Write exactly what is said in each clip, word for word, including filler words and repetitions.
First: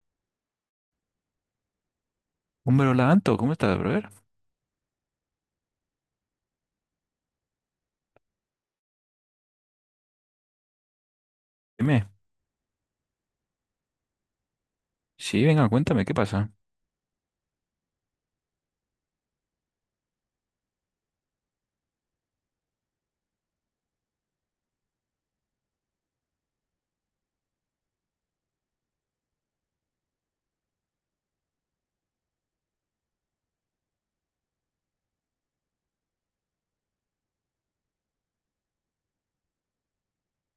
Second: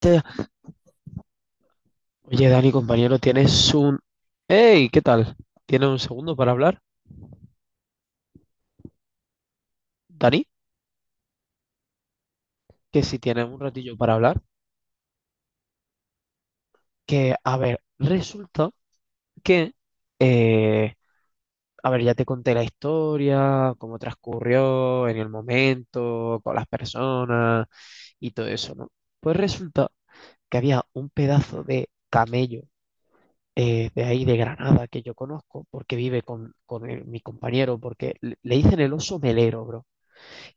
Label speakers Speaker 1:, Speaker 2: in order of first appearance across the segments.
Speaker 1: Te- Oye, Dani,
Speaker 2: Hombre, hola
Speaker 1: compañero,
Speaker 2: Anto, ¿cómo
Speaker 1: ¿tienes
Speaker 2: estás,
Speaker 1: un...
Speaker 2: brother?
Speaker 1: ¡Hey! ¿Qué tal? ¿Tienes un segundo para hablar? Dani,
Speaker 2: Dime.
Speaker 1: que si tienes un ratillo para hablar,
Speaker 2: Sí, venga, cuéntame, ¿qué pasa?
Speaker 1: que, a ver, resulta que, eh, a ver, ya te conté la historia, cómo transcurrió en el momento, con las personas y todo eso, ¿no? Pues resulta que había un pedazo de camello eh, de ahí de Granada que yo conozco porque vive con, con el- mi compañero, porque le, le dicen el oso melero, bro,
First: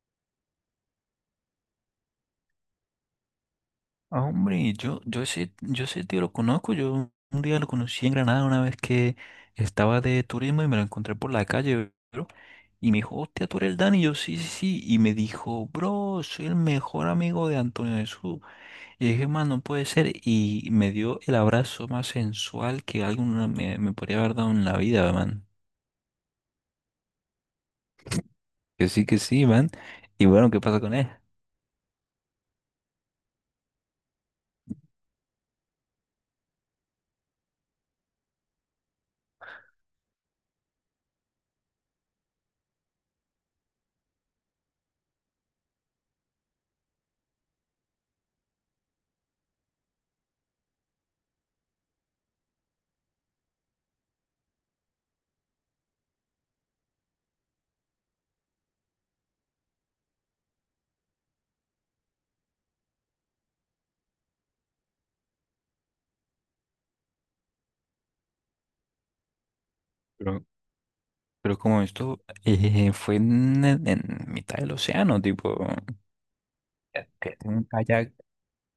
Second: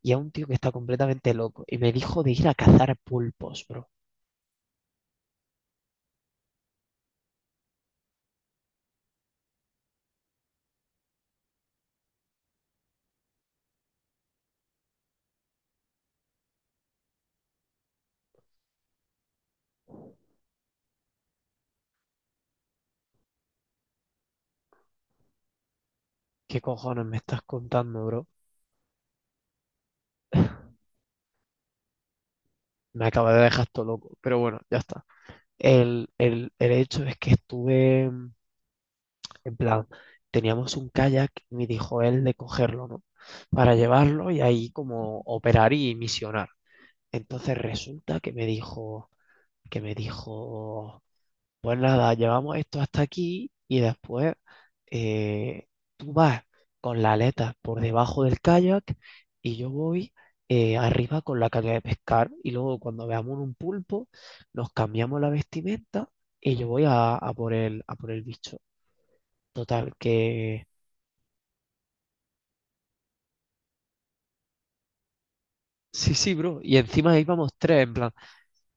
Speaker 1: y a un tío que está completamente loco. Y me dijo de ir a cazar pulpos, bro.
Speaker 2: Ah, hombre, yo, yo ese, yo ese tío lo conozco. Yo un día lo conocí en Granada una vez que estaba de turismo y me lo encontré por la calle, bro, y me dijo, hostia, tú eres el Dani, y yo sí, sí, sí, y me dijo, bro, soy el mejor amigo de Antonio Jesús, y dije, man, no puede ser, y me dio el abrazo más sensual que alguno me, me podría haber dado en la vida, man.
Speaker 1: ¿Qué cojones me estás contando, bro?
Speaker 2: Que sí, que sí, man, y bueno, ¿qué pasa con él?
Speaker 1: Me acaba de dejar todo loco, pero bueno, ya está. El, el, el hecho es que estuve, en plan, teníamos un kayak y me dijo él de cogerlo, ¿no? Para llevarlo y ahí como operar y misionar. Entonces resulta que me dijo, que me dijo, pues nada, llevamos esto hasta aquí y después, eh, tú vas con la aleta por debajo del kayak y yo voy eh, arriba con la caña de pescar y luego cuando veamos un pulpo nos cambiamos la vestimenta y yo voy a, a por el, a por el bicho. Total,
Speaker 2: Pero
Speaker 1: que
Speaker 2: Pero como esto eh, fue en, en- en mitad del océano, tipo,
Speaker 1: sí, sí, bro. Y
Speaker 2: eh,
Speaker 1: encima
Speaker 2: que
Speaker 1: íbamos
Speaker 2: tengo un
Speaker 1: tres, en plan.
Speaker 2: kayak.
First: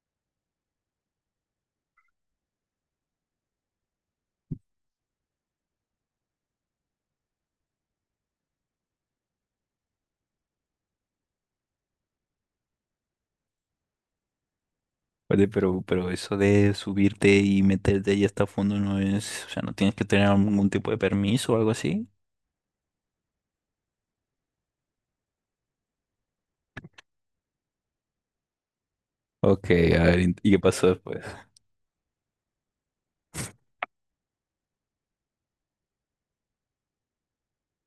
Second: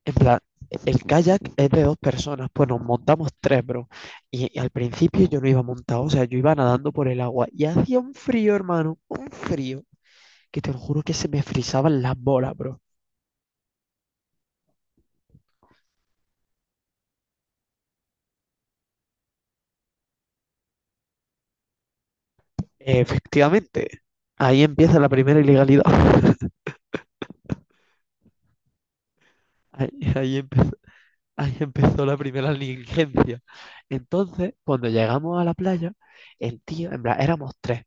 Speaker 1: En plan, el kayak es de dos personas, pues nos montamos tres, bro. Y, y al principio yo no iba montado, o sea, yo iba nadando por el agua y hacía un frío, hermano, un frío, que te lo juro que se me frisaban las bolas, bro.
Speaker 2: Oye, pero, pero eso de subirte y meterte ahí hasta fondo no es, o sea, no tienes que tener algún tipo de permiso o algo así.
Speaker 1: Efectivamente, ahí empieza la primera ilegalidad.
Speaker 2: Ok,
Speaker 1: Ahí,
Speaker 2: a ver,
Speaker 1: ahí
Speaker 2: int- ¿y qué
Speaker 1: empezó,
Speaker 2: pasó después?
Speaker 1: ahí empezó la primera negligencia. Entonces, cuando llegamos a la playa, el tío, en plan, éramos tres,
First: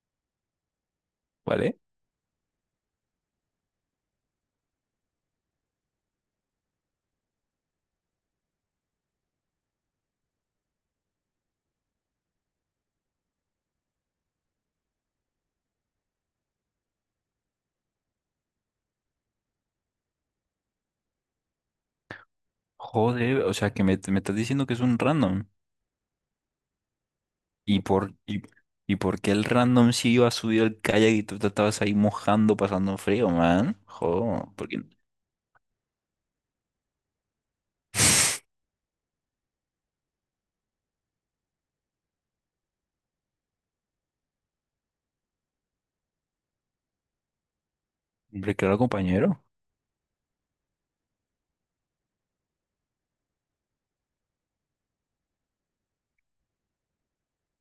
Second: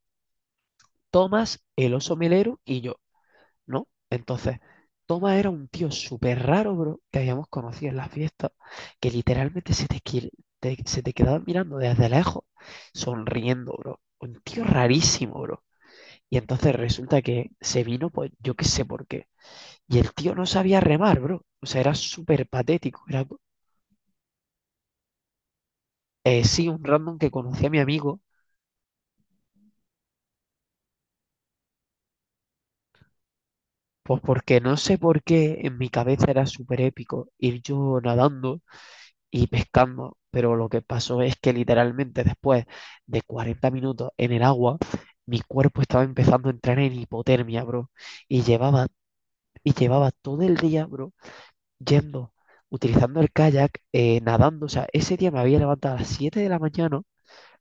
Speaker 1: Tomás,
Speaker 2: ¿Vale?
Speaker 1: el oso melero y yo. ¿No? Entonces, Toma era un tío súper raro, bro, que habíamos conocido en las fiestas, que literalmente se te, qui- te- se te quedaba mirando desde lejos, sonriendo, bro. Un tío rarísimo, bro. Y entonces resulta que se vino, pues yo qué sé por qué. Y el tío no sabía remar, bro. O sea, era súper patético. Era,
Speaker 2: Joder, o sea, que me, me estás diciendo que es un random.
Speaker 1: eh, sí, un random que conocí a mi
Speaker 2: ¿Y por,
Speaker 1: amigo,
Speaker 2: y, y por qué el random sí iba a subir al kayak y tú te estabas ahí mojando, pasando frío, man?
Speaker 1: pues
Speaker 2: Joder,
Speaker 1: porque no
Speaker 2: porque...
Speaker 1: sé por qué en mi cabeza era súper épico ir yo nadando y pescando, pero lo que pasó es que literalmente después de cuarenta minutos en el agua, mi cuerpo estaba empezando a entrar en hipotermia, bro, y
Speaker 2: Hombre, claro,
Speaker 1: llevaba,
Speaker 2: compañero.
Speaker 1: y llevaba todo el día, bro, yendo, utilizando el kayak, eh, nadando, o sea, ese día me había levantado a las siete de la mañana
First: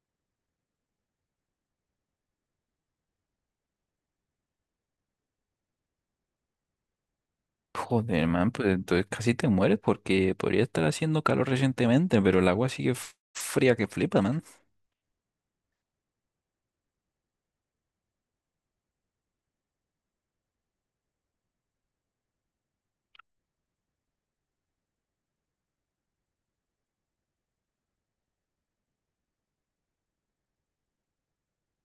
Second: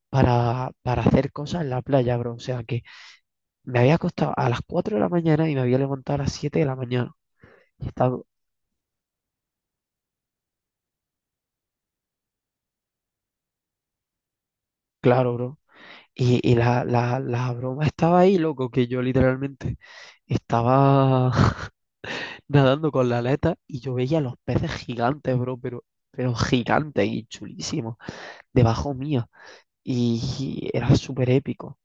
Speaker 1: para, para hacer cosas en la playa, bro, o sea, que me había acostado a las cuatro de la mañana y me había levantado a las siete de la mañana, y estaba,
Speaker 2: Joder, man, pues entonces casi te mueres porque podría estar haciendo calor recientemente, pero el agua sigue f- fría que flipa, man.
Speaker 1: claro, bro. Y, y la, la, la broma estaba ahí, loco, que yo literalmente estaba nadando con la aleta y yo veía los peces gigantes, bro, pero, pero gigantes y chulísimos, debajo mía. Y era súper épico.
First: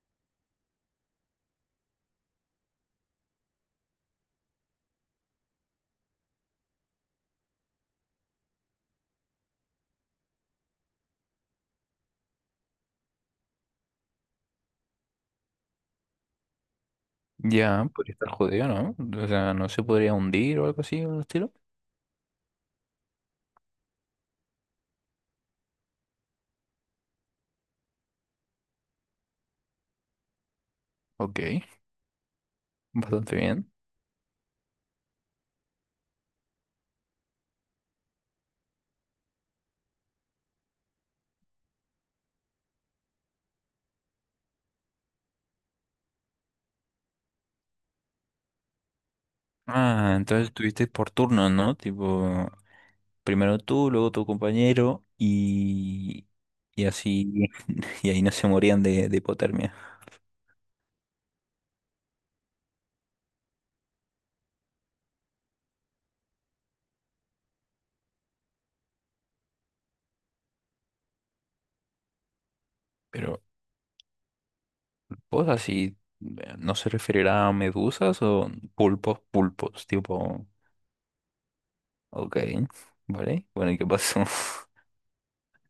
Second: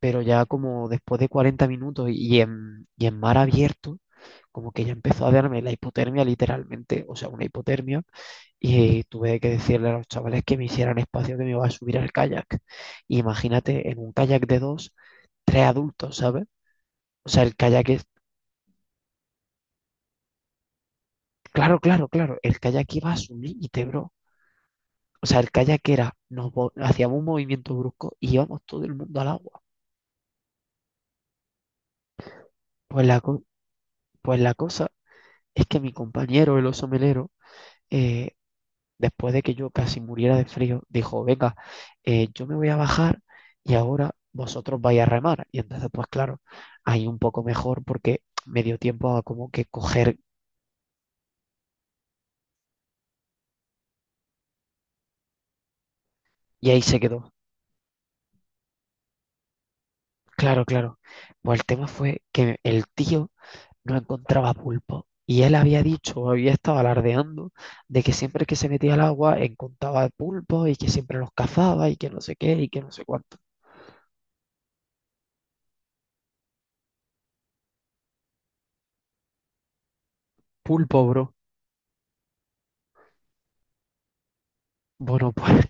Speaker 1: Pero ya como después de cuarenta minutos y en, y en mar abierto, como que ya empezó a darme la hipotermia literalmente, o sea, una hipotermia. Y tuve que decirle a los chavales que me hicieran espacio que me iba a subir al kayak. Y imagínate, en un kayak de dos, tres adultos, ¿sabes? O sea, el
Speaker 2: Ya,
Speaker 1: kayak es...
Speaker 2: podría estar jodido, ¿no? O sea, no se podría hundir o algo así, o estilo.
Speaker 1: Claro, claro, claro. El kayak iba a su límite, bro. O sea, el kayak era, nos vo- hacíamos un movimiento brusco y íbamos todo el mundo al agua.
Speaker 2: Ok,
Speaker 1: Pues la,
Speaker 2: bastante
Speaker 1: co-
Speaker 2: bien.
Speaker 1: pues la cosa es que mi compañero, el oso melero, eh, después de que yo casi muriera de frío, dijo, venga, eh, yo me voy a bajar y ahora vosotros vais a remar. Y entonces, pues claro, ahí un poco mejor porque me dio tiempo a como que
Speaker 2: Ah,
Speaker 1: coger
Speaker 2: entonces estuviste por turnos, ¿no? Tipo, primero tú, luego tu compañero y,
Speaker 1: y ahí
Speaker 2: y
Speaker 1: se quedó.
Speaker 2: así, y ahí no se morían de, de hipotermia.
Speaker 1: Claro, claro. Pues el tema fue que el tío no encontraba pulpo. Y él había dicho, o había estado alardeando, de que siempre que se metía al agua encontraba pulpos y que siempre los cazaba y que no sé qué y que no sé cuánto.
Speaker 2: Pero, pues así, eh, ¿no se referirá a medusas o pulpos, pulpos, tipo...
Speaker 1: Pulpo, bro.
Speaker 2: Ok, vale. Bueno, ¿y qué pasó?
Speaker 1: Bueno, pues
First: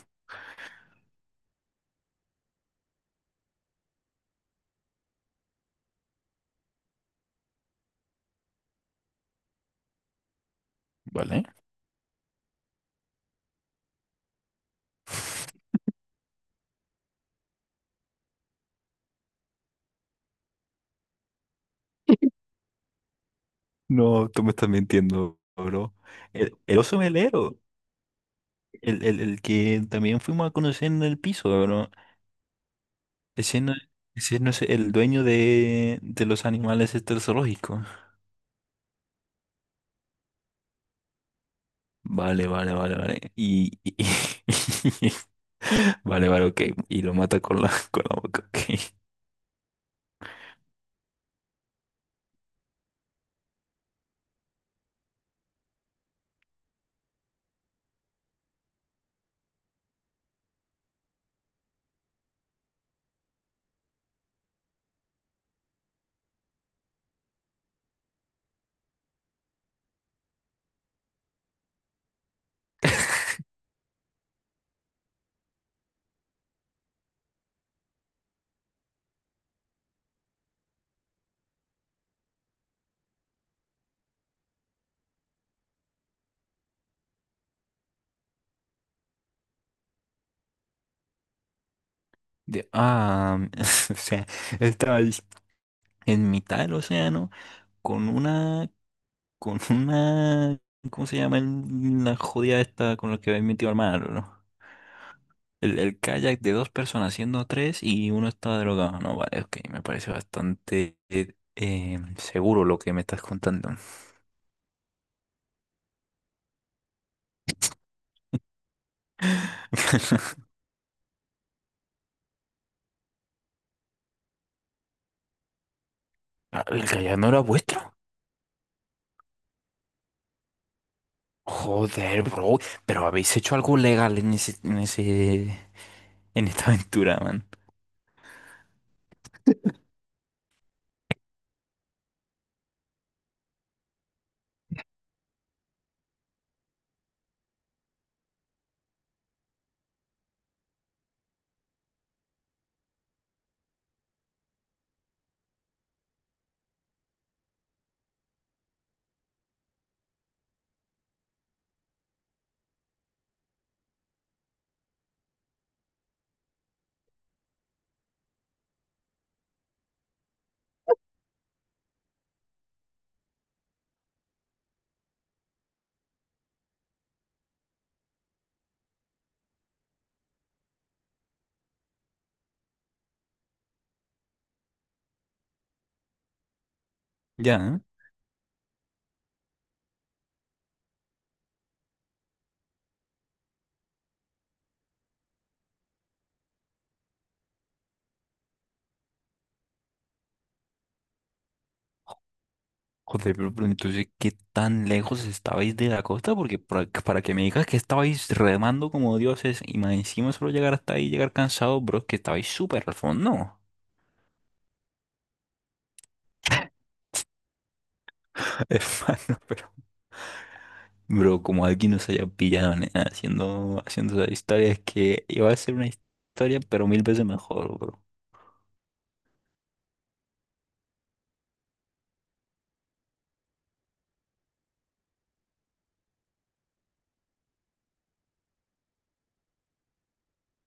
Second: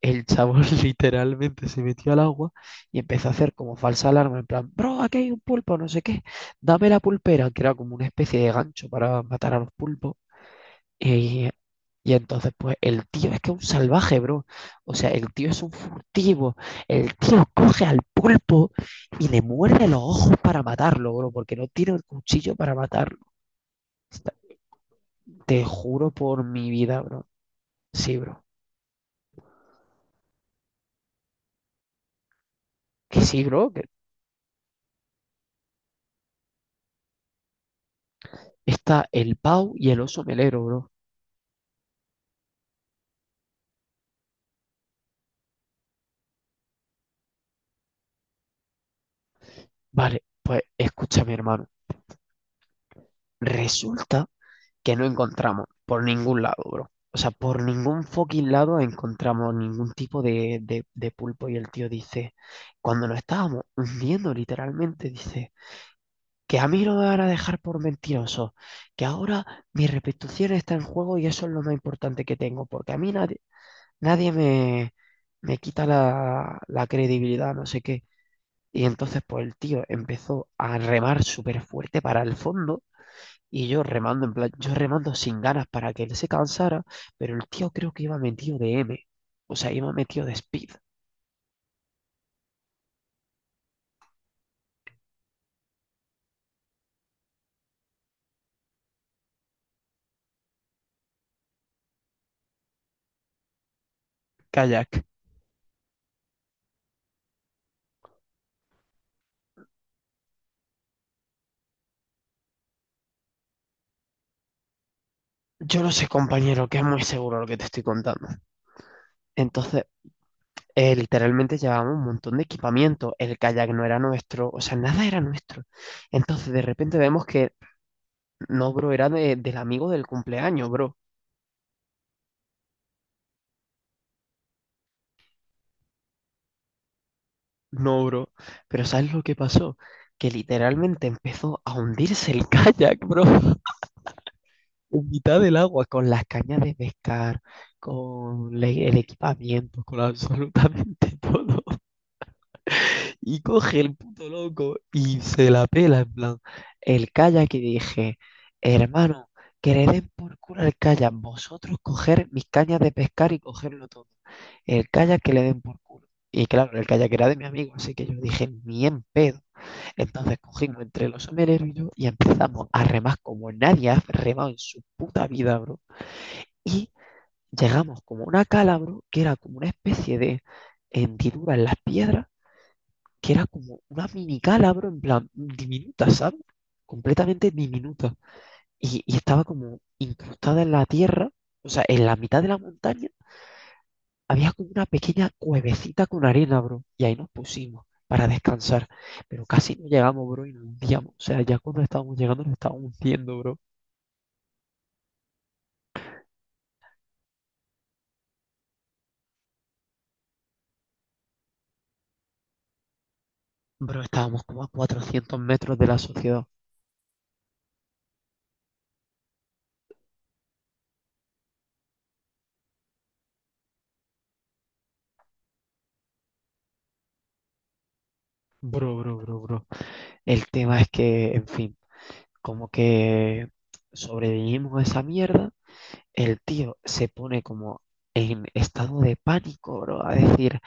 Speaker 1: el chabón literalmente se metió al agua y empezó a hacer como falsa alarma, en plan, bro, aquí hay un pulpo, no sé qué, dame la pulpera, que era como una especie de gancho para matar a los pulpos.
Speaker 2: ¿Vale?
Speaker 1: Y, y entonces, pues, el tío es que es un salvaje, bro. O sea, el tío es un furtivo. El tío coge al pulpo y le muerde los ojos para matarlo, bro, porque no tiene el cuchillo para matarlo.
Speaker 2: No,
Speaker 1: Está-
Speaker 2: tú me estás mintiendo,
Speaker 1: Te
Speaker 2: bro.
Speaker 1: juro por
Speaker 2: El,
Speaker 1: mi
Speaker 2: el oso
Speaker 1: vida, bro.
Speaker 2: melero,
Speaker 1: Sí, bro.
Speaker 2: el, el, el que también fuimos a conocer en el piso, bro.
Speaker 1: Que sí,
Speaker 2: Ese
Speaker 1: bro,
Speaker 2: no,
Speaker 1: que
Speaker 2: ese no es el dueño de, de los animales este zoológico.
Speaker 1: está el pau y el oso melero, bro.
Speaker 2: Vale, vale, vale, vale. Y, y- vale, vale, ok. Y lo mata con la, con la boca, ok.
Speaker 1: Vale, pues, escúchame, hermano. Resulta que no encontramos por ningún lado, bro. O sea, por ningún fucking lado encontramos ningún tipo de, de, de pulpo. Y el tío dice, cuando nos estábamos hundiendo literalmente, dice, que a mí no me van a dejar por mentiroso, que ahora mi reputación está en juego y eso es lo más importante que tengo, porque a mí nadie, nadie me, me quita la, la credibilidad, no sé qué. Y entonces, pues el tío empezó a remar súper fuerte para el fondo y yo remando, en plan, yo remando sin ganas para que él se cansara, pero el tío creo que iba metido de M, o sea, iba metido de speed,
Speaker 2: De, ah, o sea, estaba en mitad del océano con una... Con una... ¿Cómo se llama el- la jodida esta con la que habéis metido al mar, ¿no?
Speaker 1: kayak.
Speaker 2: El, el kayak de dos personas siendo tres y uno está drogado. No, vale, ok, me parece bastante eh, eh, seguro lo que me estás contando.
Speaker 1: Yo no sé, compañero, que es muy seguro lo que te estoy contando. Entonces, eh, literalmente llevábamos un montón de equipamiento, el kayak no era nuestro, o sea, nada era nuestro. Entonces, de
Speaker 2: Ah, ¿el
Speaker 1: repente
Speaker 2: kayak
Speaker 1: vemos
Speaker 2: no era
Speaker 1: que,
Speaker 2: vuestro?
Speaker 1: no, bro, era de- del amigo del cumpleaños, bro.
Speaker 2: Joder, bro, pero habéis hecho algo legal en ese, en ese, en esta aventura, man.
Speaker 1: No, bro. Pero ¿sabes lo que pasó? Que literalmente empezó a hundirse el kayak, bro. En mitad del agua, con las cañas de pescar, con le- el equipamiento, con absolutamente todo. Y coge el puto loco y se la pela, en plan. El kayak. Y dije, hermano, que le den por culo el kayak, vosotros coger mis cañas de pescar y cogerlo todo. El kayak que le den por culo. Y claro, el kayak era de mi amigo, así que yo dije, ni en pedo. Entonces cogimos entre los somereros y yo y empezamos a remar como nadie ha remado en su puta vida, bro. Y llegamos como a una calabro, que era como una especie de hendidura en las piedras, que era como una mini calabro, en plan, diminuta, ¿sabes? Completamente
Speaker 2: Ya, ¿eh?
Speaker 1: diminuta. Y, y estaba como incrustada en la tierra, o sea, en la mitad de la montaña, había como una pequeña cuevecita con arena, bro. Y ahí nos pusimos para descansar. Pero casi no llegamos, bro, y nos hundíamos. O sea, ya cuando estábamos llegando nos estábamos
Speaker 2: Joder,
Speaker 1: hundiendo,
Speaker 2: pero,
Speaker 1: bro.
Speaker 2: pero entonces, ¿qué tan lejos estabais de la costa? Porque para, para que me digas que estabais remando como dioses y más encima solo llegar hasta ahí, llegar cansado, bro, es que estabais súper al fondo.
Speaker 1: Bro, estábamos como a cuatrocientos metros de la sociedad.
Speaker 2: Hermano, pero... Bro, como alguien nos haya pillado, nena, haciendo, haciendo esa historia, es que iba a ser una historia, pero mil veces mejor, bro.
Speaker 1: Bro, bro, bro, bro. El tema es que, en fin, como que sobrevivimos a esa mierda, el tío se pone como en estado de pánico, bro, a decir,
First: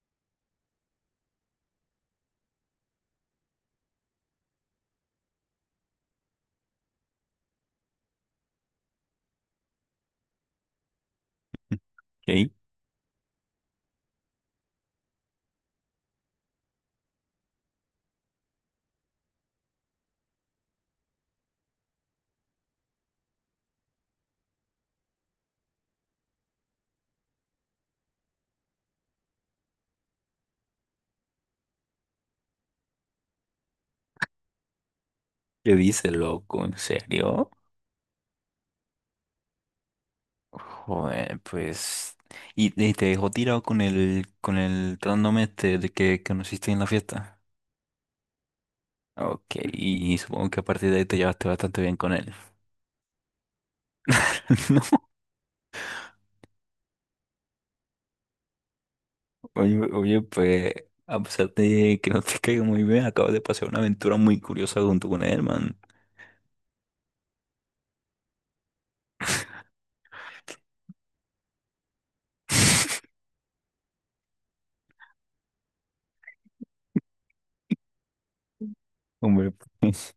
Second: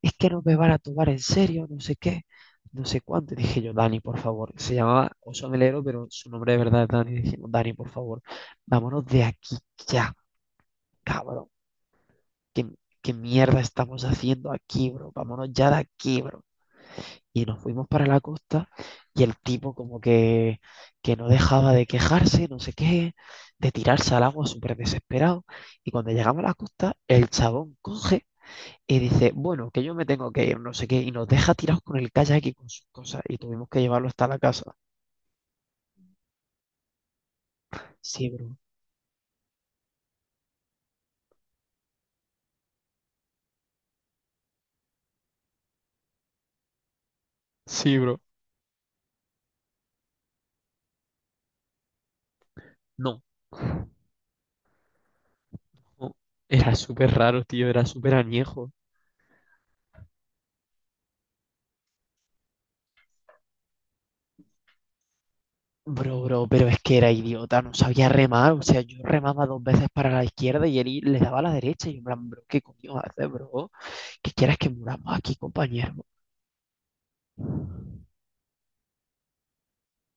Speaker 1: es que no me van a tomar en serio, no sé qué, no sé cuánto. Y dije yo, Dani, por favor, se llamaba Oso Melero, pero su nombre de verdad es Dani. Dijimos, Dani, por favor, vámonos de aquí ya, cabrón.
Speaker 2: ¿Qué?
Speaker 1: ¿Qué, qué mierda estamos haciendo aquí, bro? Vámonos ya de aquí, bro. Y nos fuimos para la costa y el tipo como que, que no dejaba de quejarse, no sé qué, de tirarse al agua súper desesperado. Y cuando llegamos a la costa, el chabón coge y dice, bueno, que yo me tengo que ir, no sé qué, y nos deja tirados con el kayak y con sus cosas. Y tuvimos que llevarlo hasta la casa.
Speaker 2: ¿Qué dices, loco? ¿En serio?
Speaker 1: Sí, bro.
Speaker 2: Joder, pues... ¿Y, y te dejó tirado con el, con el trándome este de que que conociste en la fiesta?
Speaker 1: Sí, bro.
Speaker 2: Ok, y supongo que a partir de ahí te llevaste bastante bien con él.
Speaker 1: No. No. Era súper raro, tío, era súper añejo.
Speaker 2: No, oye, oye, pues a pesar de que no te caiga muy bien, acabas de pasar una aventura muy curiosa junto con él, man.
Speaker 1: Bro, bro, pero es que era idiota, no sabía remar, o sea, yo remaba dos veces para la izquierda y él le daba a la derecha y yo en plan, bro, ¿qué coño haces, bro? ¿Qué quieres que muramos aquí, compañero?
Speaker 2: Hombre, pues,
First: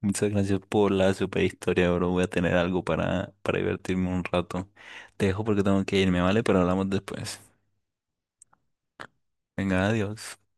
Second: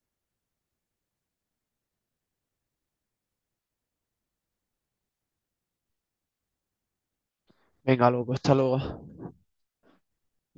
Speaker 2: muchas gracias por la super historia, bro. Voy a tener algo para, para divertirme un rato. Te dejo porque tengo que irme, ¿vale? Pero hablamos después.
Speaker 1: Venga, loco, hasta luego.
Speaker 2: Venga, adiós.